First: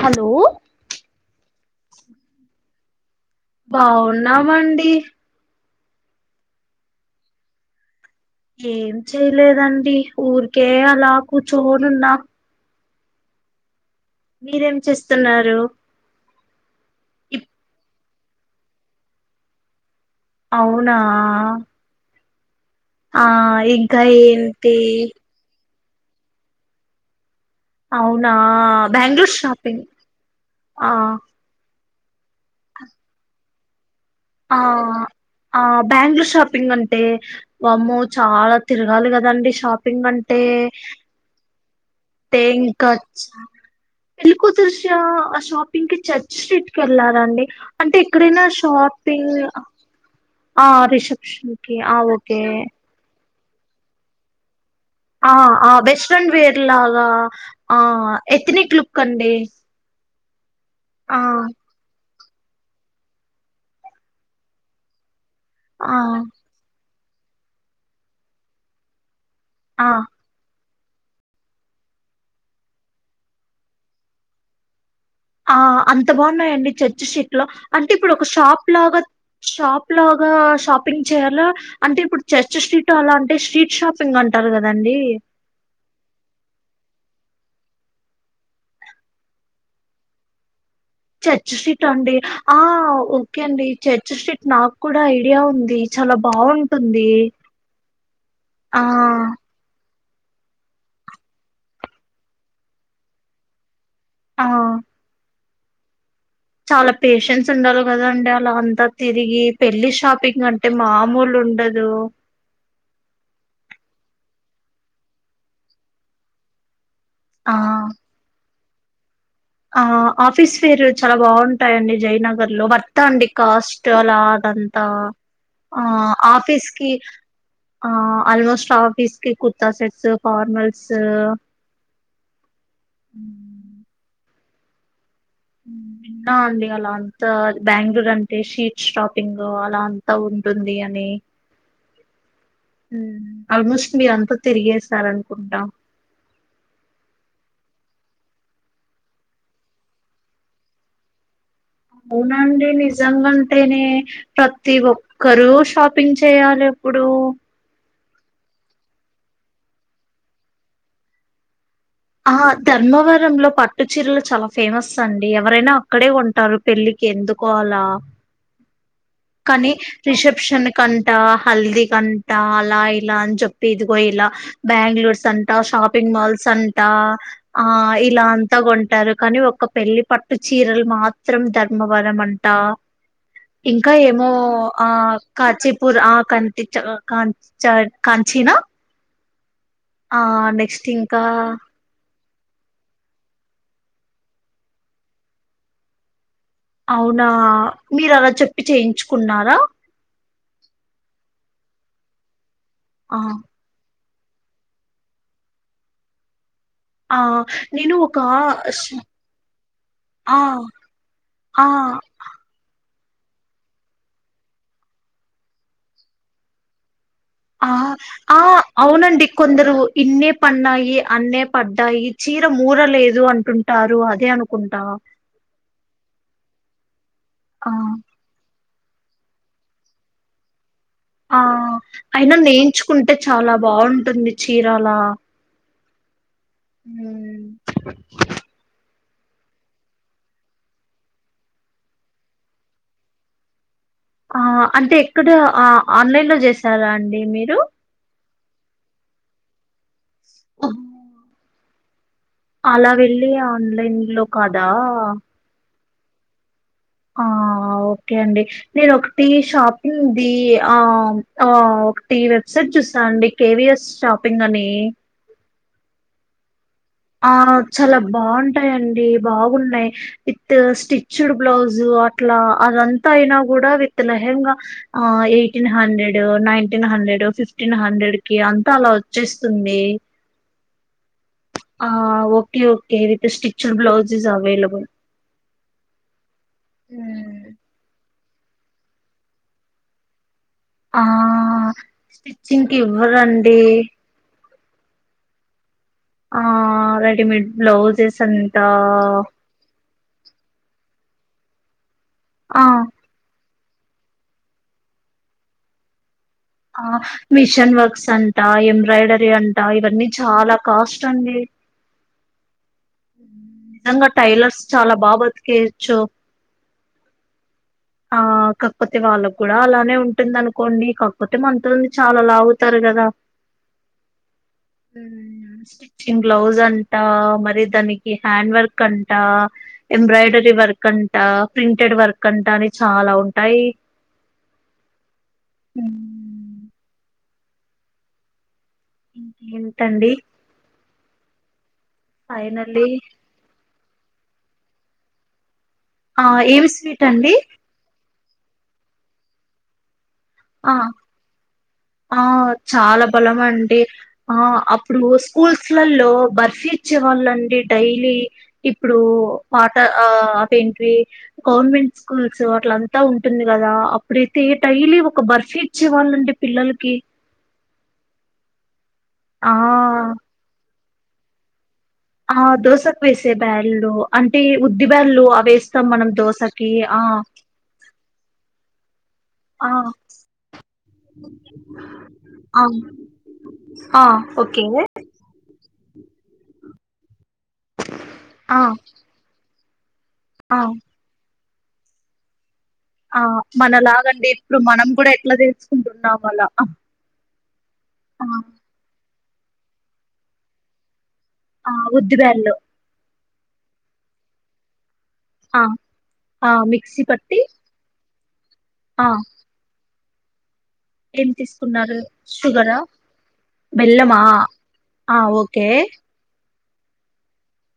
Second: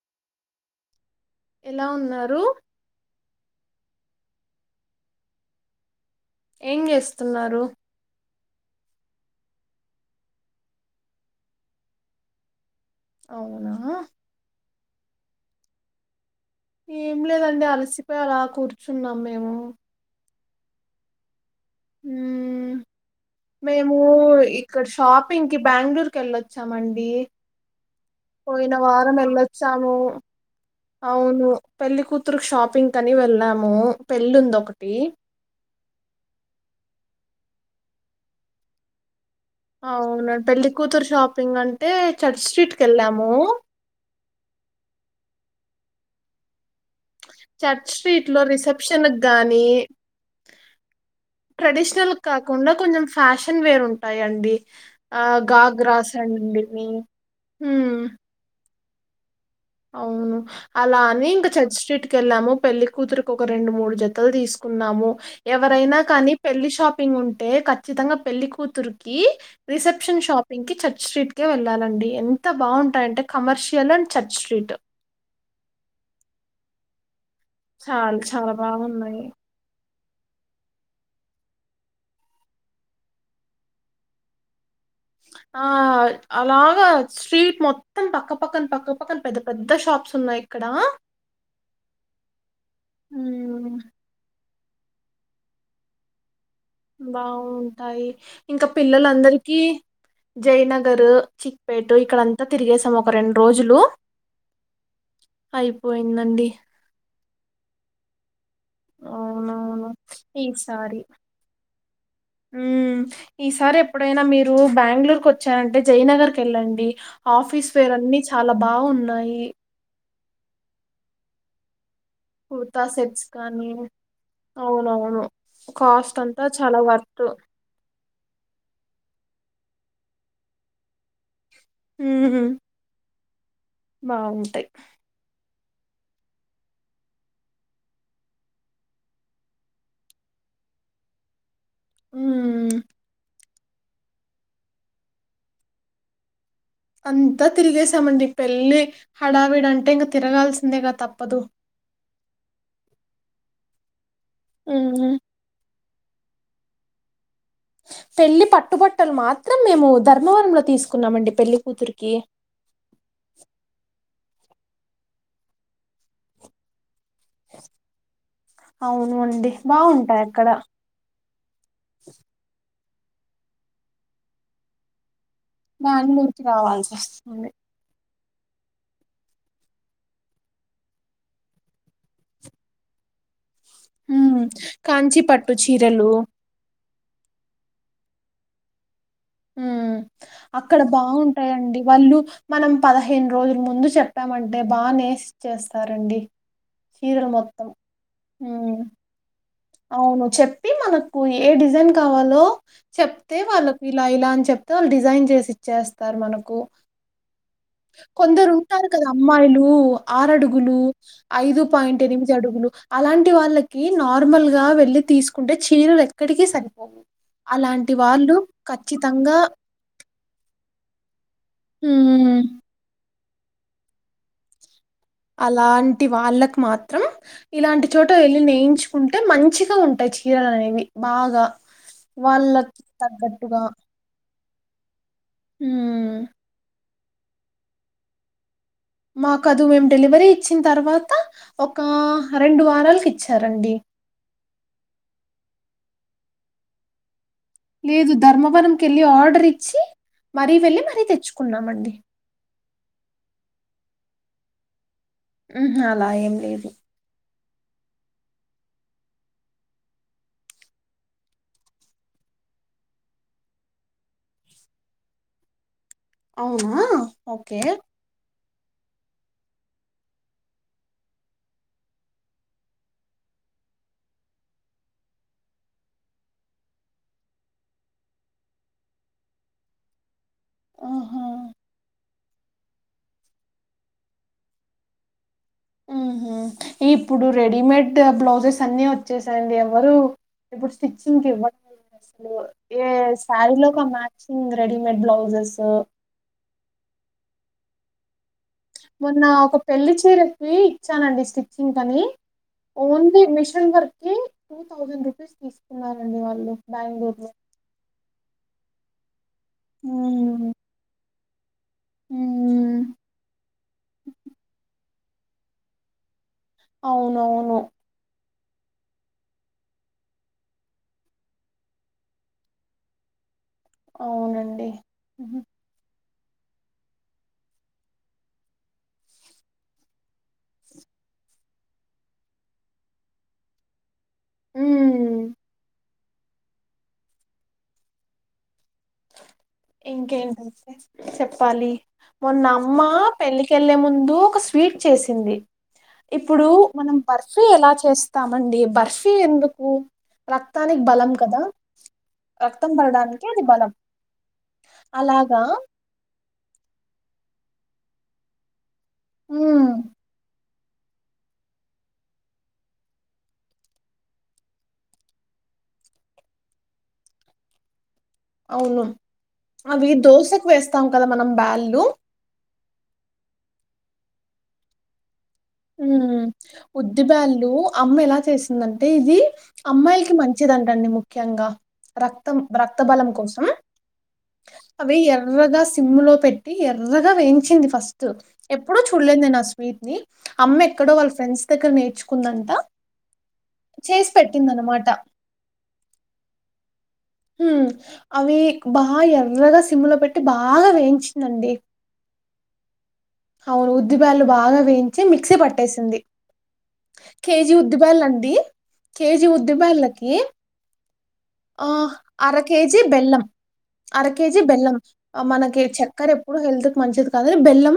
Hello ఎలా ఉన్నారు బాగున్నామండి ఏం గేస్తున్నారు ఏం చేయలేదండి ఊరికే అలా కూర్చోనున్నా అవునా మీరేం చేస్తున్నారు ఏమ్ ఇప్ లేదండి అలసిపై అలా కూర్చున్నామ్ మేము అవునా మ్మ్ ఆ మేము ఇంకా ఏంటి ఇక్కడ షాపింగ్ కి బ్యాంగ్ళూరుకి వెళ్ళొచ్చామఅండి అవునా పోయిన వారం బెంగళూరు షాపింగ్ వెళ్ళొచ్చాము ఆ అవును పెళ్ళి కూతురుకి షాపింగ్ అని వెళ్ళాము పెళ్ళి ఉంది ఒకటి బ్యాంగ్ళూరు షాపింగ్ అంటే వామ్మో చాలా తిరగాలి కదఅండి షాపింగ్ అవును అంటే పెళ్లి కూతురు షాపింగ్ అంటే టే చర్చ్ స్ట్రీట్ కి ఇంకా చ్చ వెళ్ళాము పెళ్ళి కూతురు షా అష్ షాపింగ్ కి చర్చికి ఎళ్ళాలఅండి చర్చ్ అంటే స్ట్రీట్ లో ఎక్కడైనా రిసెప్షన్ షాపింగ్ గాని ఆ రిషెప్షన్ కి ఆ ట్రెడిషనల్ ఓకే కాకుండా కొంచెం ఫ్యాషన్ వేర్ ఉంటాయ్ అండి ఆ ఆ వెస్ట్రన్ వేర్ లాగా ఆ హ్మ్. ఎథనిక్ లుక్ అండి అవును అలా ఆ అని ఇంకా చేర్చికి కేళ్ళాము పెళ్లి కూతురుకి ఒక రెండు మూడు జతలు తీసుకున్నాము ఆ ఎవరైనా కానీ పెళ్లి షాప్ పింగ్ ఉంటే కచ్చితంగ పెళ్ళికూతురుకి ఆ రిసెప్షన్ షాపింగ్ కి చర్చ్ స్ట్రీట్ గ వెళ్ళాల అండి ఎంత బావుంటాయి అంటే ఖమర్షియల్ అండ్ చర్చ్ స్ట్రీట్ ఆ అంత బాగున్నాయండి చర్చ్ షీట్ లో అంటే ఇప్పుడు చాలా ఒక చాలా షాప్ లాగా బాగున్నాయి. షాప్ లాగా షాపింగ్ చేయాల అంటే ఇప్పుడు చర్చ్ స్ట్రీట్ అలా అంటే స్ట్రీట్ షాపింగ్ అంటారు కదా ఆ అలాగా స్వీట్ మొత్తం పక్కపక్కన పక్క పక్కన పెద్ద పెద్ద షాప్స్ ఉన్నాయి ఇక్కడ చర్చ్ స్ట్రీట్ అండి ఆ ఓకే అండి హ్మ్. చర్చ్ స్ట్రీట్ నాకు కూడా ఐడియా ఉంది చాలా బావుంద్ బాగుంటాయి ఇంకా ఆ పిల్లల అందరిక జయ్ నగరు చిక్పేట్ ఇక్కడ అంతా తిరిగేసామ్ ఒక రెండు రోజులు ఆ అయిపోయి చాలా పేషన్స్ ఉండాలి కదా అండి అ లా అంతా తిరిగి అవునవును. పెళ్లి షాపింగ్ అంటే మామూలు ఉండదు ఉమ్ ఈసారి ఎప్పుడైనా మీర్ రు బ్యాంగ్ళూరుకి వచ్చానంటే జయ్ నగర్ కి ఎళ్ళండి ఆ ఆఫీస్ వేర్ అన్ని చాలా బాగున్నాయి ఆ ఆఫీస్ ఫేర్ చాలా బావుంటాయ అండి జై నగర్ లో కుర్తా వర్తా సెట్స్ అండి కానీ కాస్ట్ అలాదంతా అవునవును. ఆ కాస్ట్ అంతా ఆఫీస్ చాలా కి వర్త్. ఆ ఆల్మోస్ట్ ఆఫీస్ కి కుర్తా సెట్స్ ఫార్మల్స్ ఉహు ఉ బావుంటాయి నా అంది అలాత్ బ్యాంగ్ళూరు అంటే షీట్ షాపింగ్ అలా అంతా ఉ టుంది అని హ్మ్. ఆల్మోస్ట్ మీర్ అంతా తిరిగేశార్ అనుకుంటా అంతా తిరిగేశామ అండి పెళ్లిి హడావిడే అంటే ఇంక తిరగాల్సిందేగా తప్పదు అవున అండి నిజంగ అంటేనే ప్రతి మ్మ్ ఒక్కరు షాప్ ప్పింగ్ చేయాలి ఎప్పుడు పెళ్లి పట్టుబట్టలు మాత్రం మేము ధర్మవరంలో తీసుకున్నామ అండి పెళ్లి కూతురు ఆహ ధర్మవరంలో పట్టు చీరలు చాలా ఫేమస్ అండి ఎవరైనా అక్కడే కొంటారు పెళ్ళి ఎందుకో అలా అవును అండి కానీ బాగుంటాయి అక్కడ రిసెప్షన్ కంటా హల్దీ కంటా అలాయి ఇలా అని చెప్పి ఇదిగో ఇలా బ్యాంగ్ళూర్ సంత్ టా షాపింగ్ బెంగళూరుకి మాల్స్ అంటా రావాల్సి వస్తుంది ఆ ఈ ఇలా అంతా కొంటారు కానీ ఒక్క పెళ్లిి పట్టు చీరలు మాత్రం ధర్మవరం అంటా ఇంకా ఏమో మ్మ్ ఆ కాంచి పట్టు కాచీపూర్ చీరలు ఆ కంటి చల్ అ కంచ కంచినా ఉ్మ్ అక్కడ ఇంకా బాగుంటాయండి వాళ్ళు మనం పదిహేను రోజుల ముందు చెప్పామంటే బాగానేసి చేస్తారండి అవునా మీరు అలా చెప్పి మ్మ్ చేయించుకున్నారా అవును చెప్పి మనకు ఏ డిజైన్ కావాలో ఆ చెప్తే వాళ్ళకు ఇలా ఇలా అని చెప్తే వాళ్ళు డిజైన్ చేసి ఇచ్చేస్తారు మనకు ఆ నేను ఒక కొందరు ఉంటారు ష్- కదా అమ్మాయిలు ఆరు ఆ అడుగులు ఐదు ఆ పాయింట్ ఎనిమిది అడుగులు అలాంటి వాళ్ళకి నార్మల్గా వెళ్ళి తీసుకుంటే చీరలు ఎక్కడికి సరిపోవు ఆ అలాంటి వాళ్ళు ఆ అవునండి ఖచ్చితంగా కొందరు ఇన్నే పన్నాయి అన్నే పడ్డాయి మ్మ్, చీర మూరలేదు అంటుంటారు అదే అనుకుంటా అలాంటి వాళ్ళకు మాత్రం ఆ ఇలాంటి చోట వెళ్ళి నేయించు కుంటే మంచిగా ఉంటాయి చీరలు అనేవి ఆ బాగా అయినా వాళ్ళకి నేంచుకుంటే చాలా తగ్గట్టుగా బాగుంటుంది చీరాల హ్మ్ హ్మ్ మాకు అదు మేము డెలివరీ ఇచ్చిన తర్వాత ఒక రెండు వారాలకు ఇచ్చారండి ఆ అంటే ఎక్కడ ఆ ఆన్లైన్ లో చేసారా అండి మీరు లేదు ధర్మవరం కెళ్ళి ఆర్డర్ ఇచ్చి మరీ వెళ్ళి మరీ తెచ్చుకున్నామండి అలా వెళ్ళి ఆన్లైన్ లో కాదా ఆహా అలా ఏం లేదు ఆ అవు ఓకే అండి నేను ఒకటి షాపింగ్ది ఆ ఆ ఒకటి వెబ్సైట్ చూ సా అండి కేవిఎస్ షాపింగ్ అని అవునా ఆ ఓకే చాలా బాగుం టాయండి బాగున్నాయి విత్ స్టిచ్డ్ బ్లౌజు అట్లా అదంతా అయినా కూడా కూడా విత్ లేహేంగా ఆ eighteen hundred nineteen hundred fifteen hundred కి అంతా అలా వచ్చేస్తుంది ఆహా ఆ okay okay with stitched blouses available ఆహ ఇప్పుడు రెడీమేట్ బ్లౌజెస్ అన్ని వచ్చేసాయండి ఎవరు ఇప్పుడు ఆ స్టిచ్చింగ్ కి ఇవ్వడం లేదు అసలు స్టిచ్చింగ్ కి ఏ శారీ ఇవ్వరండి లో ఒక మ్యాచింగ్ రెడిమేడ్ బ్లౌజెస్ ఆ రెడిమేడ్ బ్లౌజెస్ అంత మొన్న ఒక పెళ్లి చీరకి ఇచ్చానండి స్టిచ్చింగ్ కి అని ఆ ఓన్లీ మి వర్క్ కి టూ థౌసండ్ రూపీస్ తీసుకున్నారండి వాళ ఆ మిషన్ వర్క్స్ అంట ఎంబ్రాయిడరీ అంటా ఇవన్నీ చాలా కాస్ట్ అండి ఉమ్మ్ నిజంగా టైలర్స్ చాలా బాగా బతికేయోచ్చు అవునవును ఆ కాకపోతే వాళ్ళ కూడా అలానే ఉంటుంది అనుకోండి కాకపోతే మనంతంది చాలా లాగుతారు కదా అవునండి మ్యాచింగ్ బ్లౌజ్ అంట మరి దానికి హ్యాండ్ వర్క్ అంట ఎంబ్రాయిడరీ వర్క్ అ అంట ప్రింటెడ్ వర్క్ అంటా అని చాలా ఉంటాయి ఉమ్మ్ హ్మ్ ఇంకేంటండి ఇంకేంటి చెప్పాలి మొన్న అమ్మ ఫైనల్లీ పెళ్లికెళ్లే ముందు ఒక ఫీట్ చేసింది ఆ ఇప్పుడు ఏమి మనం స్వీట్ అండి బర్సు ఎలా చేస్త తమండి బర్ఫీ ఎందుకు ఆ రక్తానికి బలం కదా ఆ రక్తం చాలా పడడానికి బలం అది అండి ఆ ఆ అప్పుడు అలాగా స్కూల్స్లలో బర్ఫీ ఇచ్చే వాళ్ళండి డైలీ ఇప్పుడు ఉమ్, పాట ఆ [unintelligible] గవర్నమెంట్ స్కూల్స్ అట్ల అంతా ఉంటుంది కదా అప్పుడైతే టైలీ ఒక బర్ఫీ ఇచ్చేవాళ్ళండి పిల్లలకి అవును ఆ అవి దోశకు వేస్తాం కదా మనం బ్యాలు ఆ దోశకి వేసే బ్యాల్లు అంటే ఉద్ది బ్యాలు హ్మ్ ఉద్దిబ్యాలు అమ్మ ఎలా చేసిందంటే ఇది ఆ అమ్మాయిలకి మంచి మంచిదంటండి ముఖ్యంగా రక్తం ఆ రక్త బలం కోసం ఆ ఓకే అవి ఎర్రగాస్ సిమ్ లో పెట్టి ఎర్రగా వేయించింది ఫస్ట్ ఆ ఎప్పుడో చూడలేద స్వీట్ ని ఆ అమ్మ ఎక్కడో వాళ్ళ ఫ్రెండ్స్ దగ్గర నేర్చుకుందంట ఆ చేసి మనలాగండి ఇప్పుడు మనం పెట్టిందనమాట. కూడా ఎట్లా తెచుకుంటున్నాం అలా హ్మ్ అవి బాగా ఎర్రగా సిమ్లో పెట్టి బాగా వేయించి ఆ ఉద్దిబ్యాలు అవును ఉద్దిబ్యాళ్లు బాగా వేయించి మిక్సీ ఆ పట్టేసింది ఆ మిక్సీ పట్టి కేజీ ఉద్దిబ్యాలండి ఆ కేజీ ఉద్దిబ్యాలకి ఏం ఆ తీసుకున్నారు అర షుగరా కేేజీ బెల్లం అర బెల్లమా కేజీ బెల్లం ఆ మనకి ఓకే చక్కెర ఎప్పుడు హెల్త్ కి మంచిది కాదని బెల్లం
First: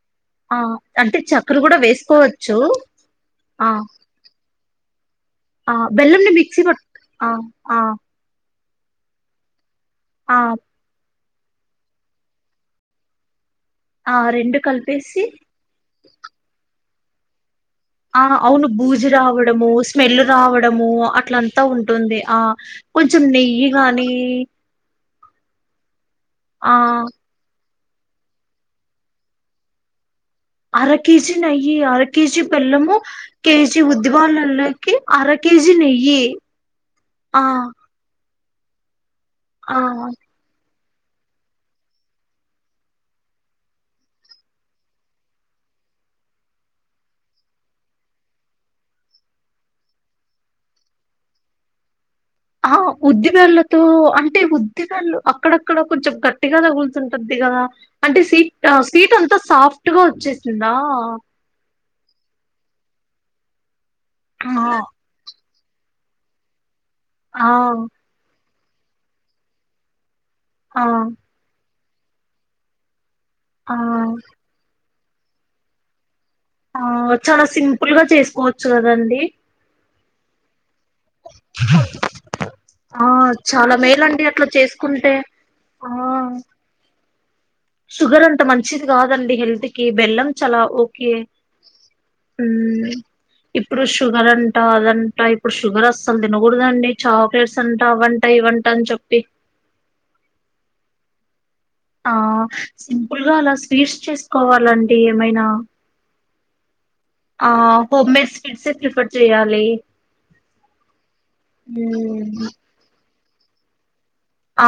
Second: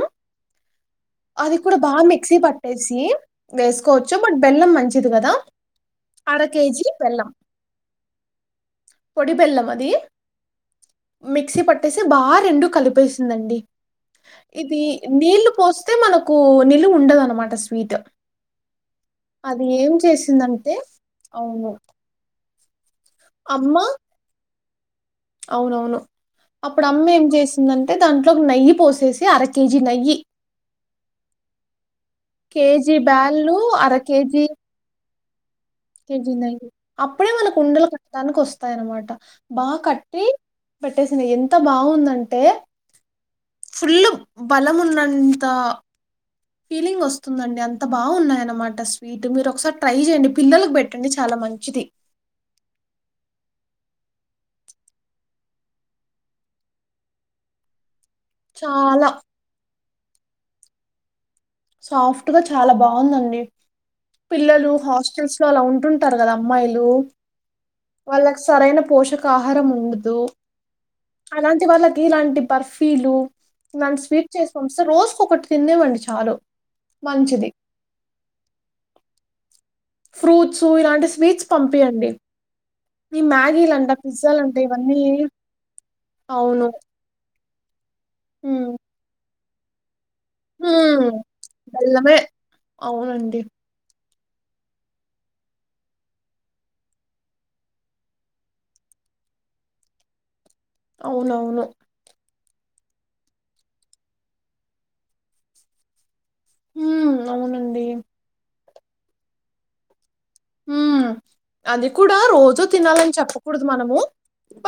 ఆ అంటే అది చక్కెర కూడా బా మిక్సీ వేసుకోవచ్చు పట్టేసి ఆ వేసుకోవచ్చు బట్ బెల్లం మంచి ఇదుకదా ఆ బెల్లంని అర మిక్సీ కేేజీ పట్ బెల్లం ఆ ఆ పొడి బెల్లం అది ఆ మిక్సీ పట్టేసి బాగా రెండు కలిపేసిందండి ఆ రెండు ఇది కలిపేసి నీళ్లు పోస్తే మనకు నిలువా ఉండదు అనమాట స్వీ ఆ అవును బూజి రావడము ఏం స్మెల్ చేసిందంటే రావడము అట్లంతా అవును ఉంటుంది ఆ కొంచం నెయ్యి గానీ అవునువును అప్పుడు అమ్మ ఏం చేసి ఎందంటే దాంట్లో నెయ్యి పోసేసి అర కేజీ నెయ్యి అర కేజీ నేయ్యి అర కేజీ బెల్లము బ్యాళ్ళు కేజీ అర కేజీ ఉద్దిబ్యాలల్లోకి అర కేజీ నెయ్యి కేజీ నెయ్యి అప్పుడే ఆ మనకు ఉండలు కట్టడానికి వస్తాయి అన్నమాట ఆ బాగా కట్టి పెట్టేసినే ఎంత బాగుందంటే ఫుల్ బలమున్నంత ఫీలింగ్ వస్తుందండి అంత బాగున్నాయ అన్నమాట స్వీట్ మీరు ఒకసారి ట్రై చేయండి పిల్లలకు పెట్టండి చాలా మంచిది ఆ ఉద్దిబ్యాలతో అంటే ఉద్దిబ్యాలు అక్కడక్కడ కొంచెం గట్టిగా తగులుతుంటది ఇగ అంటే స్వీట్ చాలా స్వీట్ అంత సాఫ్ట్ గా వచ్చేసిందా సాఫ్ట్ గా చాలా బాగుందండి ఆ పిల్లలు హాస్టల్స్ ఇంట్లో అలా ఉంటుంటారు కదా అమ్మాయిలు ఆ వాళ్ళకి సరైన పోషక ఆహారం ఉండదు ఆ అలాంటి వాళ్ళకి ఇలాంటి బర్ఫీలు ఆ ఇలాంటి స్వీట్ చేసి పంపిస్తే రోజు ఒకటి తినివండి చాలు ఆ చాలా మంచిది. సింపుల్ గా చేసుకోవచ్చు కదండి ఫ్రూట్స్ ఇలాంటి స్వీట్స్ పంపియండి ఆ ఈ చాలా మ్యాగీలంట మేలండి అట్లా పిజ్జాలంటా ఇవన్నీ చేసుకుంటే ఆ అవును షుగర్ అంత హ్మ్. మంచిది కాదండి హెల్త్ కి బెల్లం చల హ్మ్. ఓకే బెల్లమే. హ్మ్ అవునండి ఇప్పుడు షు షుగర్ అంట అదంటా ఇప్పుడు షుగర్ అసలు తినకూడదండి చాక్లెట్స్ అంట అవంట ఇవంటా అని చోప్ పి అవునవును ఆ సింపుల్ గా అలా స్వీట్స్ చేసుకోవాలండి ఏమైనా హ్మ్. ఆ అవునండి. హోమ్ మేడ్ స్వీట్ సే ప్రిఫర్ చేయాలి హు అది కూడా హ్మ్. రోజూ తినాలని చెప్పకూడదు మనము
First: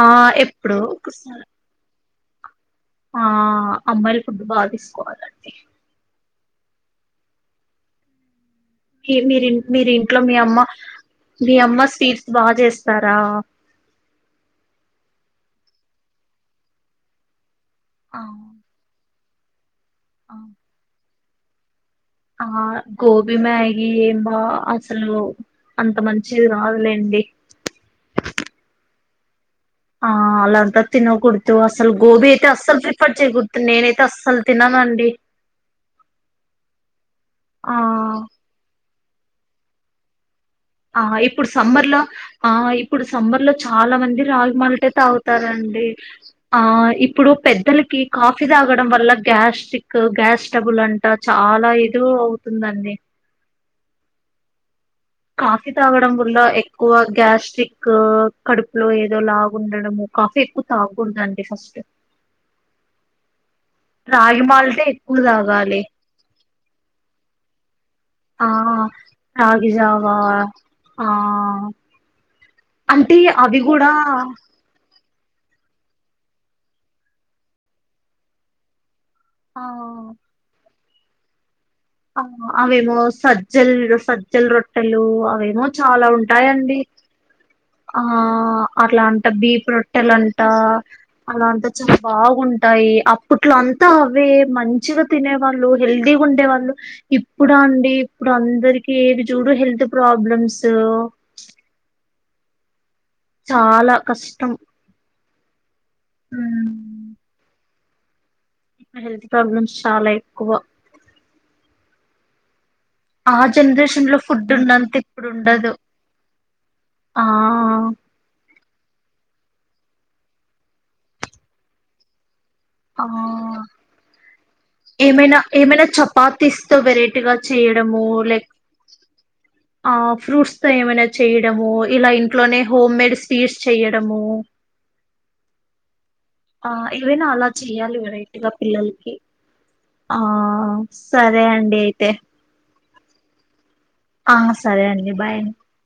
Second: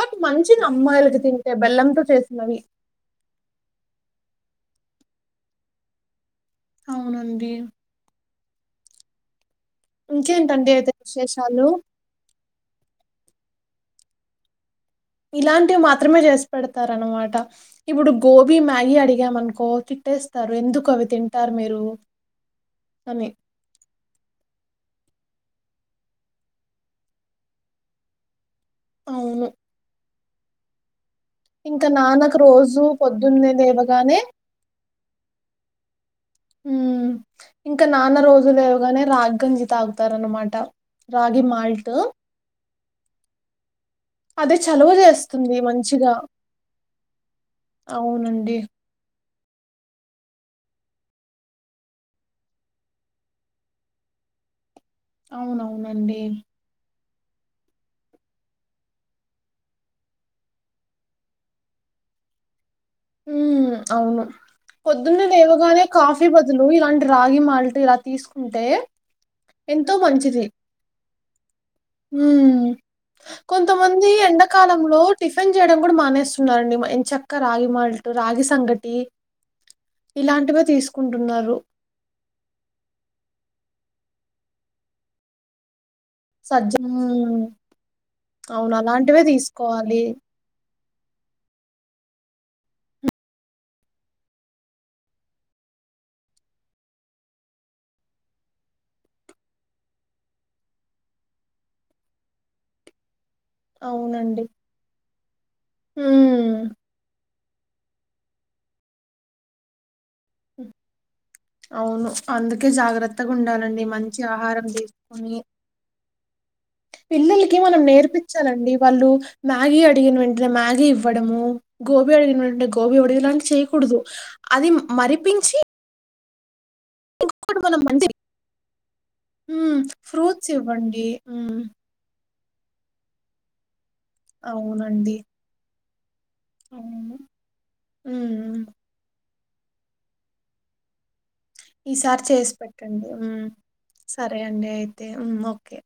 ఆ మంచిది ఎప్పుడు అమ్మాయిలకి ఒకసారి తింటే బెల్లంతో చేసినవి ఆ అమ్మాయిలు ఫుడ్ బాగా తీసుకోవాలండి అవున అండి మీ మీరు మీరు ఇంట్లో మీ అమ్మ ఇంకేంటండి అయితే మీ విశేషాలు? అమ్మ స్వీట్స్ బాగా చేస్తారా ఇలాంటివి మాత్రమే చేసి పెడతారు అన్నమాట ఇప్పుడు అవును గోబీ మ్యాగీ అడిగాము అనుకో అవును. తిట్టేస్తారు ఎందుకు అవి తింటారు మీరు ఆ అని. గోభి మ్యాగీ ఎం బా అస అసలు అంత మంచిది కాదులేండి అవును ఆ అలాంత తినకూడదు ఇంకా అసలు గోబీ నాన్నకు అయితే అస్సలు రోజు ప్రిఫర్ పొద్దున్నే చేయకూడదు నేను అయితే లేవగానే అస్సలు తిననండి హు ఆ ఇంకా నాన్న రోజు లేవగానే రాగి గంజి తాగుతారు అన్నమాట ఆ ఇప్పుడు సమ్మర్ లో ఆ ఇప్పుడు సమ్మర్ లో చాలా మంది రాగి అదే మల్టీ చలువ తాగుతారు అ చేస్తుంది అండి మంచిగా. ఆ ఇప్పుడు పెద్దలకి కాఫీ అవునండి. తాగడం వల్ల గ్యాస్క్ గ్యాస్ డబుల్ అంటా చాలా ఇద అవుతుందండి కాఫీ తాగడం అవునవునండి. వల్ల ఎక్కువ గ్యాస్ట్రిక్ కడుపులో ఏదో లాగ ఉండడము కాఫీ ఎక్కువ తాగుదండి ఫస్ట్ హ్మ్. అవును రాగి మాల్టే ఎక్కువ పొద్దున్నే తాగాలి లేవగానే కాఫీ బదులు ఇలాంటి రాగి మాల్ట్ ఇలా ఆ తీసుకుంటే రాగి జావా ఆ ఉ అంటే అవి కూడా కొంతమంది ఎండాకాలంలో టిఫిన్ చేయడం కూడా మానేస్తున్నారండి ఎం చక్క రాగి మాల్ట్ రాగి సంగటి ఆ ఇలాంటివే తీసుకుంటున్నారు ఆ అవేమో సజ్జల్ సజ్జల్ రొట్టెలు అవేమో చాలా సజ్జ ఉంటాయండి హ్మ్. ఆ అవును. అట్లా అలాంటివే అంట బీపు తీసుకోవాలి. రొట్టలు అంట అలా అంతా చాలా బాగుంటాయి అప్పట్లో అంతా అవే మంచిగా తినే వాళ్ళు రోజు హెల్తీగా ఉండే వాళ్ళు ఇప్పుడు అండి ఇప్పుడు అందరికి ఏది చూడు హెల్త్ ప్రాబ్లమ్స్ తు చాలా అవునండి. కష్టం హు హ్మ్. ఇప్పుడు హెల్త్ ప్రాబ్లమ్స్ చాలా ఎక్కువ అవును అందు అందుకే జాగ్రత్తగా ఆ ఉండాలండి జనరేషన్ లో మంచి ఫుడ్ ఆహారం ఉన్నంత ఇప్పుడు తీసుకొని ఉండదు ఆ పిల్లలకి మనం నేర్పించాలండి వాళ్ళు మ్యాగీ అడిగిన వెంటనే మ్యాగీ ఇవ్వడము గోబీ అడిగిన వెంట అంటే గోబీ ఆ అడిగిలాంటి చేయకూడదు అది మరిపించి పాతిస్ తో వెరైటీగా ఇంకొకటి మనం చేయడము మంచిది. లెక్ హ్మ్. ఆ ఫ్రూట్స్ తో ఏమైనా ఇవ్వండి. హ్మ్. చేయడము ఇలా ఇంట్లోనే హోమ్ మేడ్ స్వీట్స్ చెయ అవునండి ఆ అవును. ఏవైనా అలా చెయాలి వెరైటీగా హ్మ్. పిల్లలకి ఆ సరే అండి అయితే ట అండి హు ఆ సరే అండి అయితే హు బాయ్ అండి ఓకే